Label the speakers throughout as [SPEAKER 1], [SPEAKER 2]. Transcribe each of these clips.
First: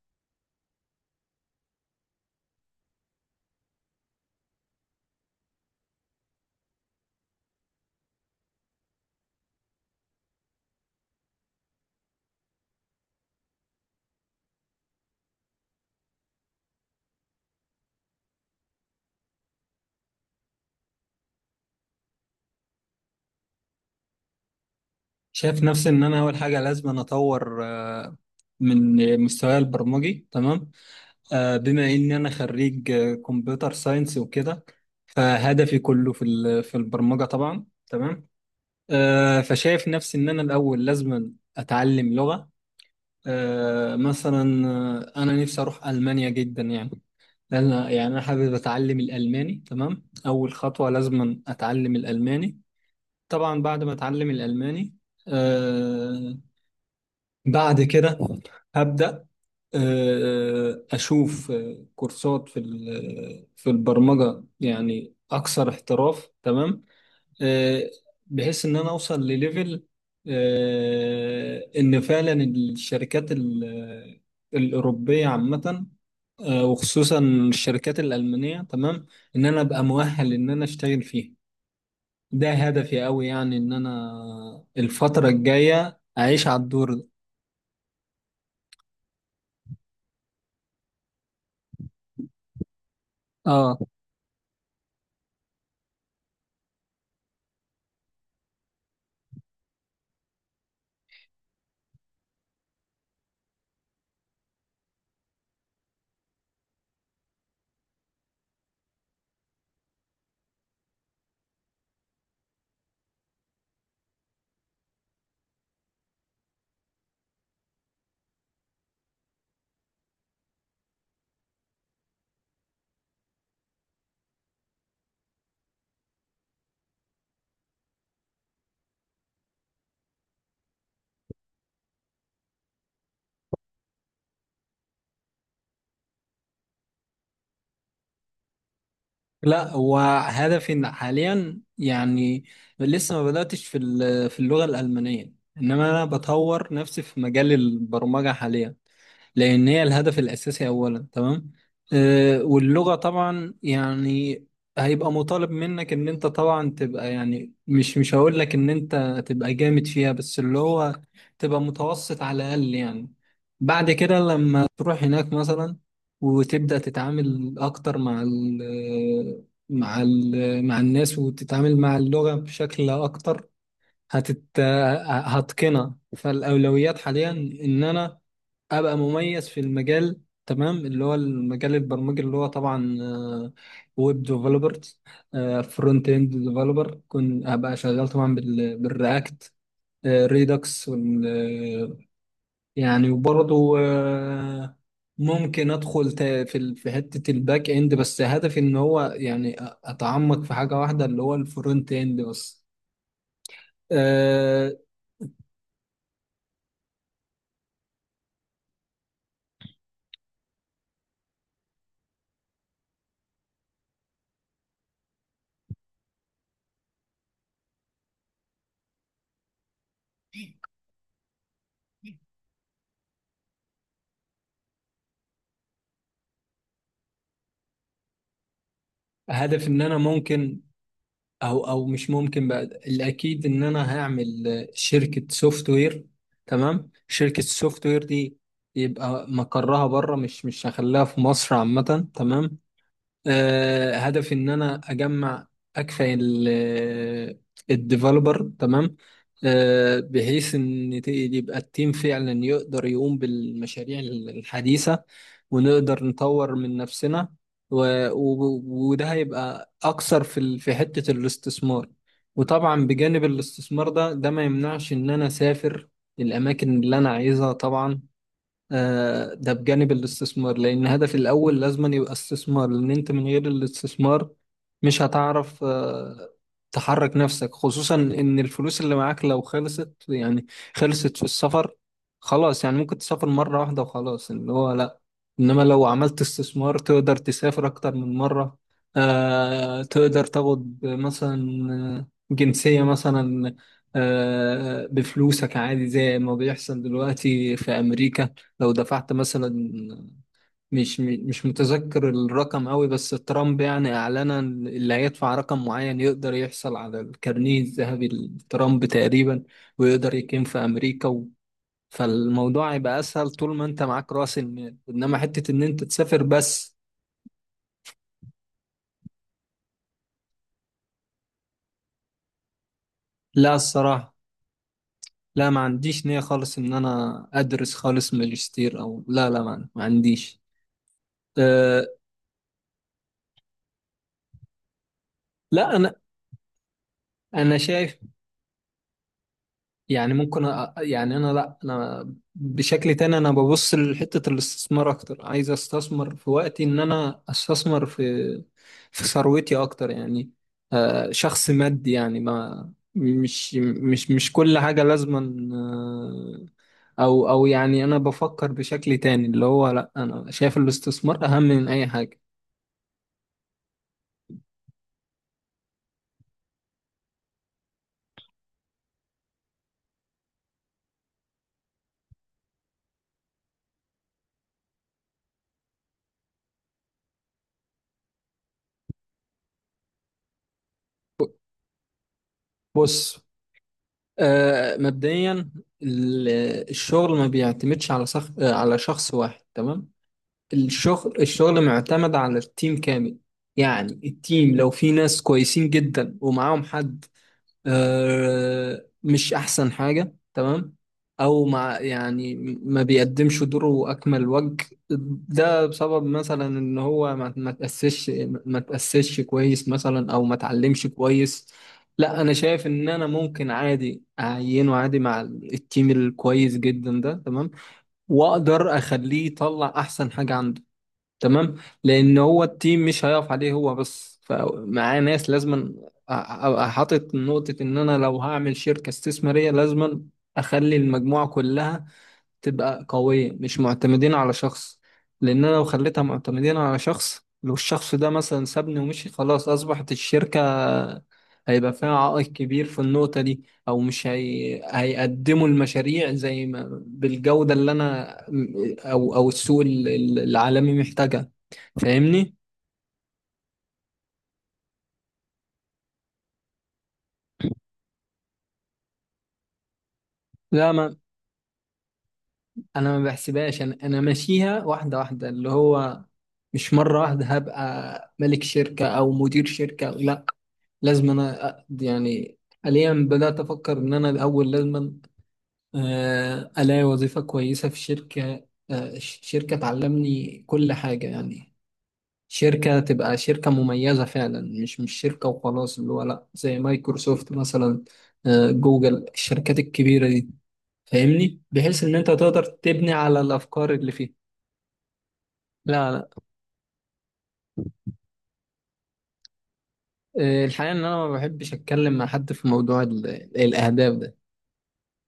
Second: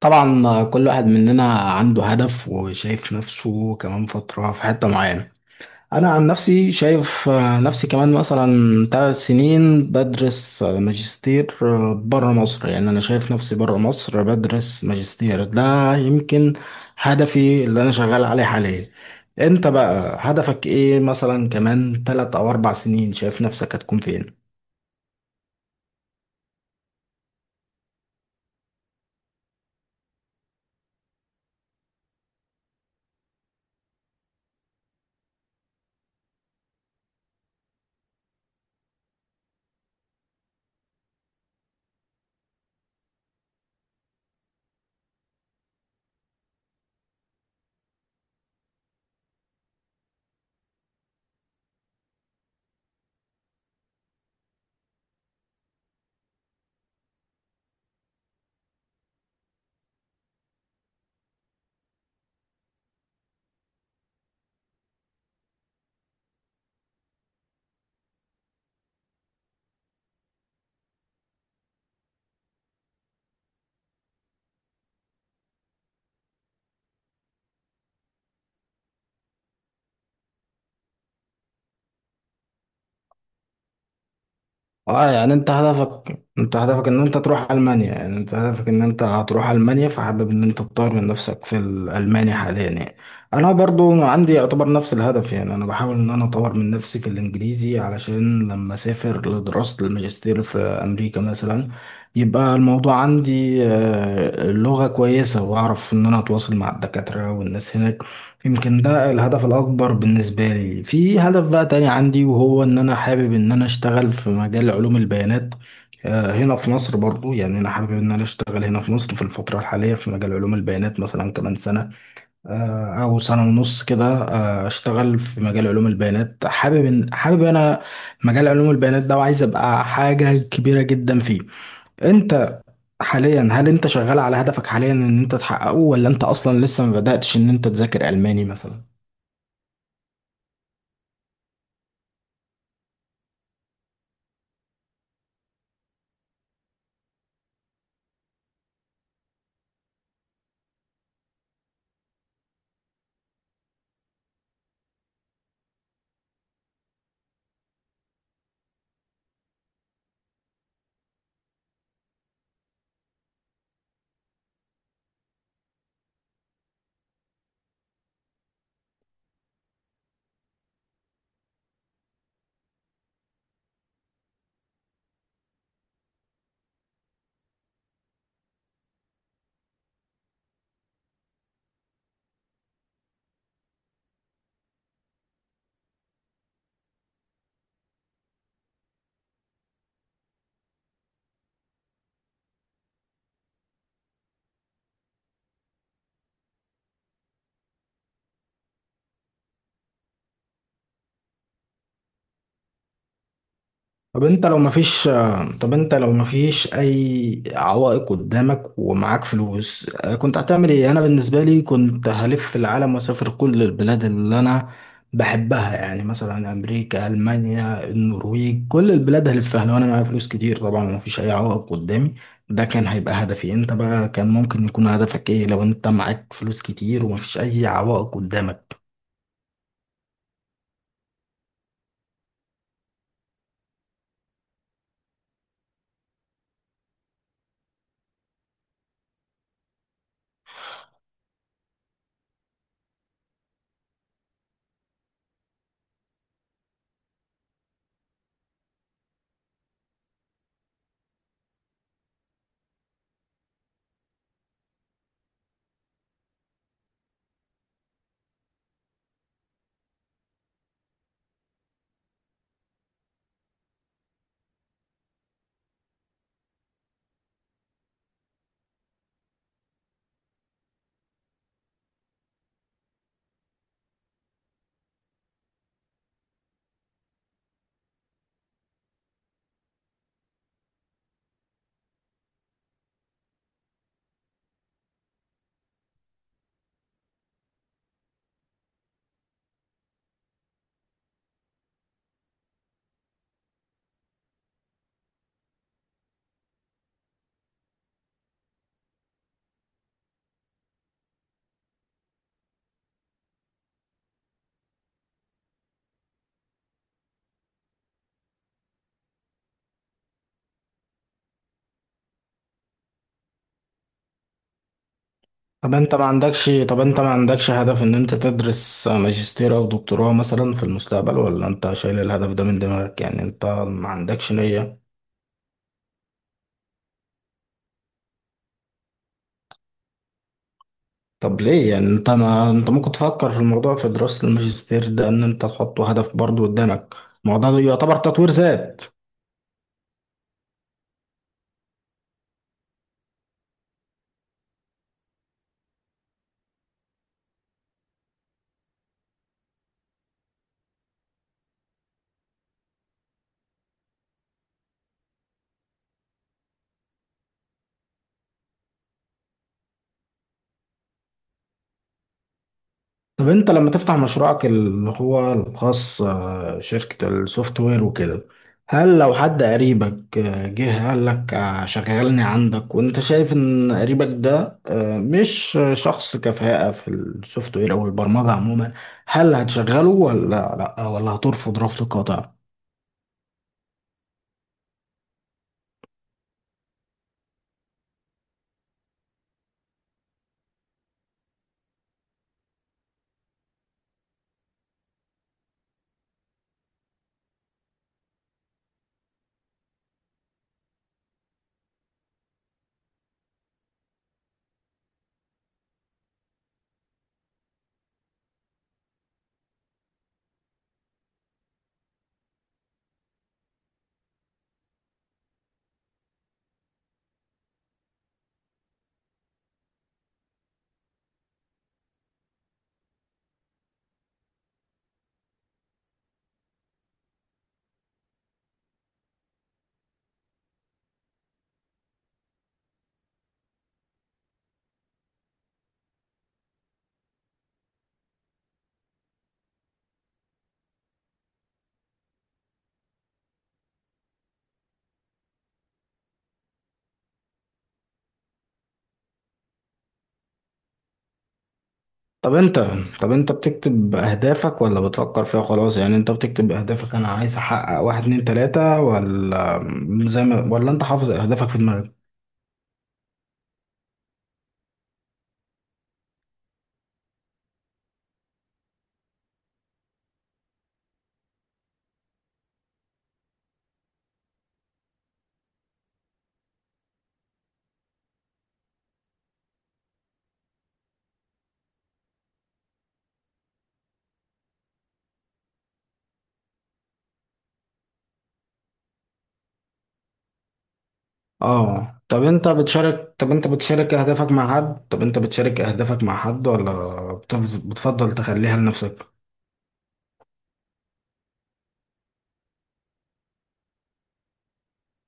[SPEAKER 1] طبعا كل واحد مننا عنده هدف وشايف نفسه كمان فترة في حتة معينة. أنا عن نفسي شايف نفسي كمان مثلا 3 سنين بدرس ماجستير بره مصر. يعني أنا شايف نفسي بره مصر بدرس ماجستير، ده يمكن هدفي اللي أنا شغال عليه حاليا. أنت بقى هدفك إيه؟ مثلا كمان 3 أو 4 سنين شايف نفسك هتكون فين؟
[SPEAKER 2] شايف نفسي ان انا اول حاجه لازم أنا اطور من مستواي البرمجي. تمام. بما ان انا خريج كمبيوتر ساينس وكده. فهدفي كله في البرمجه طبعا. تمام. فشايف نفسي ان انا الاول لازم اتعلم لغه مثلا. انا نفسي اروح المانيا جدا يعني. لأن- يعني انا حابب اتعلم الالماني. تمام. اول خطوه لازم اتعلم الالماني طبعا. بعد ما اتعلم الالماني آه، بعد كده هبدأ أشوف كورسات في البرمجة، يعني أكثر احتراف. تمام. آه، بحيث إن أنا أوصل لليفل، إن فعلا الشركات الأوروبية عامة، وخصوصا الشركات الألمانية. تمام. إن أنا أبقى مؤهل إن أنا أشتغل فيها. ده هدفي أوي، يعني إن أنا
[SPEAKER 1] اه،
[SPEAKER 2] الفترة
[SPEAKER 1] يعني انت
[SPEAKER 2] الجاية
[SPEAKER 1] هدفك
[SPEAKER 2] أعيش
[SPEAKER 1] انت
[SPEAKER 2] على
[SPEAKER 1] هدفك
[SPEAKER 2] الدور
[SPEAKER 1] ان
[SPEAKER 2] ده.
[SPEAKER 1] انت تروح المانيا، يعني انت هدفك ان انت هتروح المانيا، فحابب ان انت تطور من نفسك في الالماني حاليا يعني. انا
[SPEAKER 2] اه.
[SPEAKER 1] برضو عندي يعتبر نفس الهدف، يعني انا بحاول ان انا اطور من نفسي في الانجليزي علشان لما اسافر لدراسة الماجستير في امريكا مثلا، يبقى الموضوع عندي اللغة كويسة واعرف ان انا اتواصل مع الدكاترة والناس هناك. يمكن ده الهدف الأكبر بالنسبة لي. في هدف بقى تاني عندي، وهو إن أنا حابب إن أنا أشتغل في مجال علوم البيانات هنا في مصر برضو. يعني أنا حابب إن أنا أشتغل هنا في مصر في الفترة الحالية في مجال علوم البيانات، مثلا كمان سنة أو سنة ونص كده أشتغل في مجال علوم البيانات. حابب إن حابب أنا مجال علوم البيانات ده، وعايز أبقى حاجة كبيرة جدا فيه. أنت حاليا هل أنت شغال على هدفك حاليا إن أنت تحققه، ولا أنت أصلا لسه ما بدأتش إن أنت تذاكر ألماني مثلا؟
[SPEAKER 2] لا، هو هدفي إن حاليا يعني لسه ما بدأتش في اللغة الألمانية. إنما أنا بطور نفسي في مجال البرمجة حاليا، لأن هي الهدف الأساسي أولا. تمام. واللغة طبعا يعني هيبقى مطالب منك إن أنت طبعا تبقى، يعني مش هقول لك إن أنت تبقى جامد فيها، بس اللي هو تبقى متوسط على الأقل يعني. بعد كده لما تروح هناك مثلا وتبدأ تتعامل أكتر مع الناس، وتتعامل مع اللغة بشكل أكتر هتت هتقنها. فالأولويات حاليا إن أنا ابقى مميز في المجال، تمام، اللي هو المجال البرمجي، اللي هو طبعا ويب ديفلوبر، فرونت اند ديفلوبر. كنت ابقى شغال طبعا بالرياكت، ريدكس يعني. وبرضه ممكن ادخل في حته الباك اند، بس هدفي ان هو يعني اتعمق في حاجه واحده اللي هو الفرونت اند بس.
[SPEAKER 1] طب انت لو
[SPEAKER 2] آه،
[SPEAKER 1] مفيش طب انت لو مفيش اي عوائق قدامك ومعاك فلوس كنت هتعمل ايه؟ انا بالنسبه لي كنت هلف العالم واسافر كل البلاد اللي انا بحبها، يعني مثلا امريكا، المانيا، النرويج، كل البلاد هلفها لو انا معايا فلوس كتير طبعا ومفيش اي عوائق قدامي. ده كان هيبقى هدفي. انت بقى كان ممكن يكون هدفك ايه لو انت معاك فلوس كتير ومفيش اي عوائق قدامك؟
[SPEAKER 2] هدف ان انا ممكن، او مش ممكن بقى، الاكيد ان انا هعمل شركه سوفت وير. تمام. شركه السوفت وير دي يبقى مقرها بره، مش هخليها في مصر عامه. تمام. هدفي ان انا اجمع اكفى الديفلوبر. تمام. بحيث ان يبقى التيم فعلا يقدر يقوم بالمشاريع الحديثة، ونقدر نطور من نفسنا و... و... وده هيبقى اكثر في حتة الاستثمار. وطبعا بجانب الاستثمار ده، ده ما يمنعش ان انا اسافر الاماكن اللي انا عايزها طبعا. ده بجانب الاستثمار، لأن الهدف الأول لازم يبقى استثمار. لأن أنت من غير الاستثمار مش هتعرف تحرك نفسك، خصوصا إن الفلوس اللي معاك لو خلصت، يعني خلصت في السفر، خلاص يعني ممكن تسافر مرة واحدة وخلاص، اللي هو لأ. إنما لو عملت استثمار تقدر تسافر أكتر من مرة. تقدر تاخد مثلا جنسية مثلا، بفلوسك عادي، زي ما بيحصل دلوقتي في أمريكا. لو دفعت مثلا، مش متذكر الرقم قوي، بس ترامب يعني اعلنا إن اللي هيدفع رقم معين يقدر يحصل على الكارنيه الذهبي لترامب تقريبا، ويقدر يقيم في امريكا فالموضوع هيبقى اسهل طول ما انت معاك راس المال، انما حتة ان
[SPEAKER 1] طب
[SPEAKER 2] انت
[SPEAKER 1] انت ما
[SPEAKER 2] تسافر
[SPEAKER 1] عندكش
[SPEAKER 2] بس.
[SPEAKER 1] طب انت ما عندكش هدف ان انت تدرس ماجستير او دكتوراه مثلا في المستقبل، ولا انت شايل الهدف ده من دماغك؟ يعني انت
[SPEAKER 2] لا،
[SPEAKER 1] ما
[SPEAKER 2] الصراحة،
[SPEAKER 1] عندكش نية؟
[SPEAKER 2] لا، ما عنديش نية خالص ان انا ادرس خالص ماجستير، او لا، لا، ما عنديش.
[SPEAKER 1] طب ليه؟
[SPEAKER 2] أه.
[SPEAKER 1] يعني انت ما انت ممكن تفكر في الموضوع، في دراسة الماجستير ده، ان انت
[SPEAKER 2] لا،
[SPEAKER 1] تحطه
[SPEAKER 2] انا
[SPEAKER 1] هدف برضو قدامك. ما هو
[SPEAKER 2] انا
[SPEAKER 1] ده يعتبر
[SPEAKER 2] شايف،
[SPEAKER 1] تطوير ذات.
[SPEAKER 2] يعني ممكن يعني انا، لا، انا بشكل تاني، انا ببص لحتة الاستثمار اكتر، عايز استثمر في وقتي، ان انا استثمر في في ثروتي اكتر يعني. شخص مادي يعني، ما مش كل حاجة لازما. او يعني انا بفكر بشكل تاني، اللي هو لا، انا شايف الاستثمار اهم من اي حاجة.
[SPEAKER 1] طب انت لما تفتح مشروعك اللي هو الخاص شركة السوفت وير وكده، هل لو حد قريبك جه قال لك شغلني عندك، وانت شايف ان قريبك ده مش شخص كفاءة في السوفت وير او البرمجة عموما، هل هتشغله ولا لا، ولا هترفض رفض قاطع؟
[SPEAKER 2] بص. مبدئيا ال- الشغل ما بيعتمدش على شخص واحد. تمام. الشغل الشغل معتمد على التيم كامل. يعني التيم لو في ناس كويسين جدا ومعاهم حد مش أحسن حاجة، تمام، أو مع يعني ما بيقدمش دوره أكمل وجه. ده بسبب مثلا إن هو ما تأسسش، ما تأسسش كويس مثلا، أو ما اتعلمش كويس. لا، أنا شايف إن أنا ممكن عادي أعينه عادي مع التيم الكويس جدا ده، تمام، وأقدر أخليه يطلع أحسن حاجة عنده. تمام. لان هو التيم مش هيقف عليه هو بس، فمعاه ناس لازم ابقى حاطط نقطة ان انا لو هعمل شركة استثمارية لازم اخلي المجموعة كلها تبقى قوية، مش معتمدين على شخص. لان انا لو خليتها معتمدين على شخص، لو الشخص ده مثلا سابني ومشي، خلاص اصبحت الشركة هيبقى فيها عائق كبير في النقطة دي، او مش هيقدموا المشاريع زي ما بالجودة اللي انا او السوق العالمي محتاجها.
[SPEAKER 1] طب
[SPEAKER 2] فاهمني؟
[SPEAKER 1] انت طب انت بتكتب اهدافك ولا بتفكر فيها خلاص؟ يعني انت بتكتب اهدافك انا عايز احقق واحد اتنين تلاتة، ولا زي ما ولا
[SPEAKER 2] لا،
[SPEAKER 1] انت
[SPEAKER 2] ما
[SPEAKER 1] حافظ اهدافك في دماغك؟
[SPEAKER 2] انا ما بحسبهاش، انا ماشيها واحده واحده اللي هو مش مره واحده هبقى ملك شركه او مدير شركه، لا. لازم انا يعني حاليا بدات افكر ان انا الاول لازم الاقي وظيفه كويسه في شركه، شركه تعلمني كل حاجه، يعني شركه تبقى شركه مميزه فعلا، مش شركه وخلاص اللي هو لا، زي مايكروسوفت مثلا، جوجل، الشركات الكبيره دي. فاهمني؟ بحيث ان
[SPEAKER 1] اه.
[SPEAKER 2] انت
[SPEAKER 1] طب
[SPEAKER 2] تقدر
[SPEAKER 1] انت
[SPEAKER 2] تبني
[SPEAKER 1] بتشارك
[SPEAKER 2] على
[SPEAKER 1] طب انت
[SPEAKER 2] الافكار اللي
[SPEAKER 1] بتشارك
[SPEAKER 2] فيه.
[SPEAKER 1] اهدافك مع حد طب انت بتشارك
[SPEAKER 2] لا،
[SPEAKER 1] اهدافك
[SPEAKER 2] لا.
[SPEAKER 1] مع حد، ولا بتفضل تخليها لنفسك؟
[SPEAKER 2] الحقيقه ان انا ما بحبش اتكلم مع حد في موضوع الاهداف ده،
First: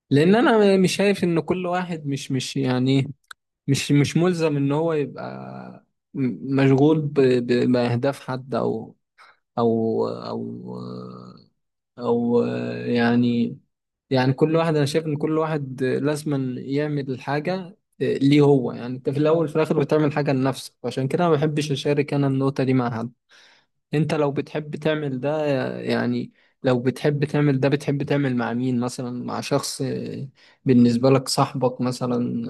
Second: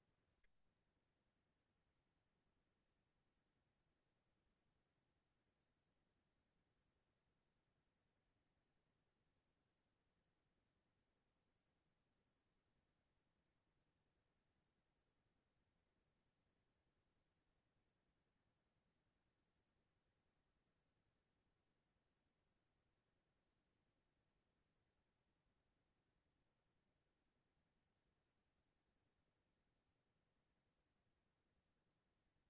[SPEAKER 2] لان انا مش شايف ان كل واحد مش يعني إيه، مش ملزم ان هو يبقى مشغول باهداف حد، او او او يعني كل واحد، انا شايف ان كل واحد لازم يعمل حاجه ليه هو. يعني انت في الاول في الاخر بتعمل حاجه لنفسك، عشان كده ما بحبش اشارك انا النقطه دي مع حد. انت لو بتحب تعمل ده يعني لو بتحب تعمل ده، بتحب تعمل مع مين مثلا؟ مع شخص بالنسبه لك، صاحبك مثلا؟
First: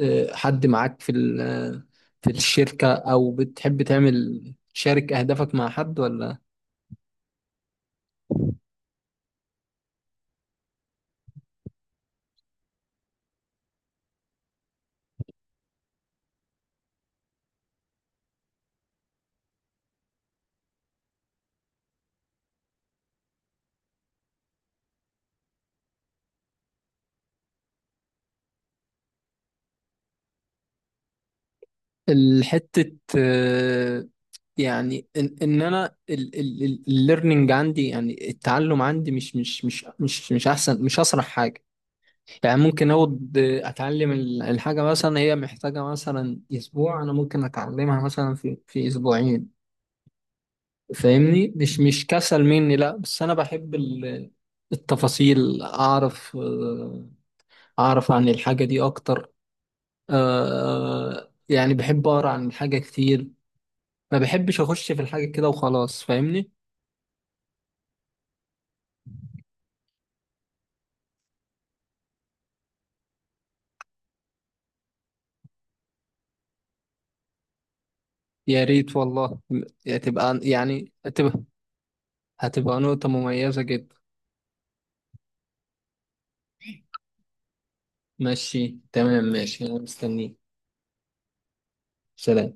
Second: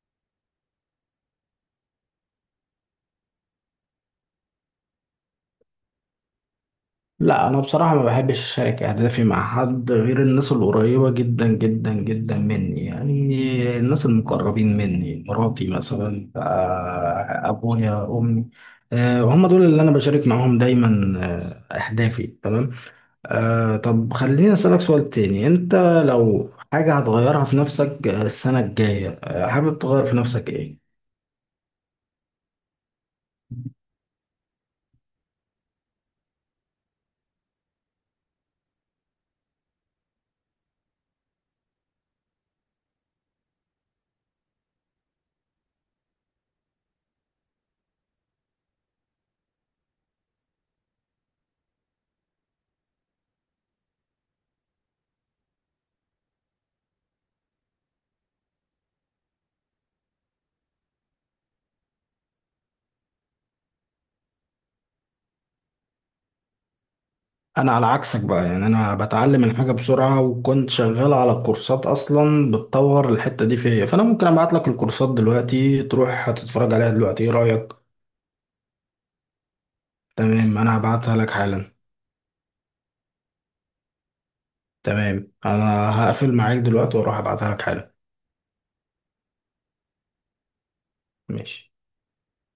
[SPEAKER 2] حد معاك في الشركه، او بتحب تعمل، شارك اهدافك مع حد، ولا؟
[SPEAKER 1] لا، انا بصراحة ما بحبش اشارك اهدافي مع حد غير الناس القريبة جدا جدا جدا مني، يعني الناس المقربين مني، مراتي مثلا ابويا، امي هم دول اللي انا بشارك معاهم دايما اهدافي. تمام. آه، طب خليني أسألك سؤال تاني. أنت لو حاجة هتغيرها في نفسك السنة الجاية حابب تغير في نفسك إيه؟
[SPEAKER 2] الحتة يعني ان انا الليرنينج عندي، يعني التعلم عندي مش احسن، مش اسرع حاجه. يعني ممكن اقعد اتعلم الحاجه، مثلا هي محتاجه مثلا اسبوع، انا ممكن اتعلمها مثلا في اسبوعين. فاهمني، مش كسل مني، لا، بس انا بحب التفاصيل، اعرف اعرف عن الحاجه دي اكتر. يعني بحب اقرا عن الحاجه كتير، ما بحبش اخش في الحاجه كده وخلاص. فاهمني؟
[SPEAKER 1] أنا على عكسك بقى، يعني أنا بتعلم الحاجة بسرعة، وكنت شغال على كورسات أصلا بتطور الحتة دي فيا، فأنا ممكن أبعت لك الكورسات دلوقتي تروح هتتفرج عليها دلوقتي، إيه رأيك؟
[SPEAKER 2] يا ريت والله. هتبقى
[SPEAKER 1] تمام، أنا
[SPEAKER 2] يعني
[SPEAKER 1] هبعتها لك
[SPEAKER 2] هتبقى
[SPEAKER 1] حالا.
[SPEAKER 2] هتبقى نقطه مميزه جدا.
[SPEAKER 1] تمام، أنا هقفل معاك دلوقتي وأروح أبعتها لك حالا.
[SPEAKER 2] ماشي، تمام، ماشي، انا مستنيك.
[SPEAKER 1] ماشي.
[SPEAKER 2] سلام.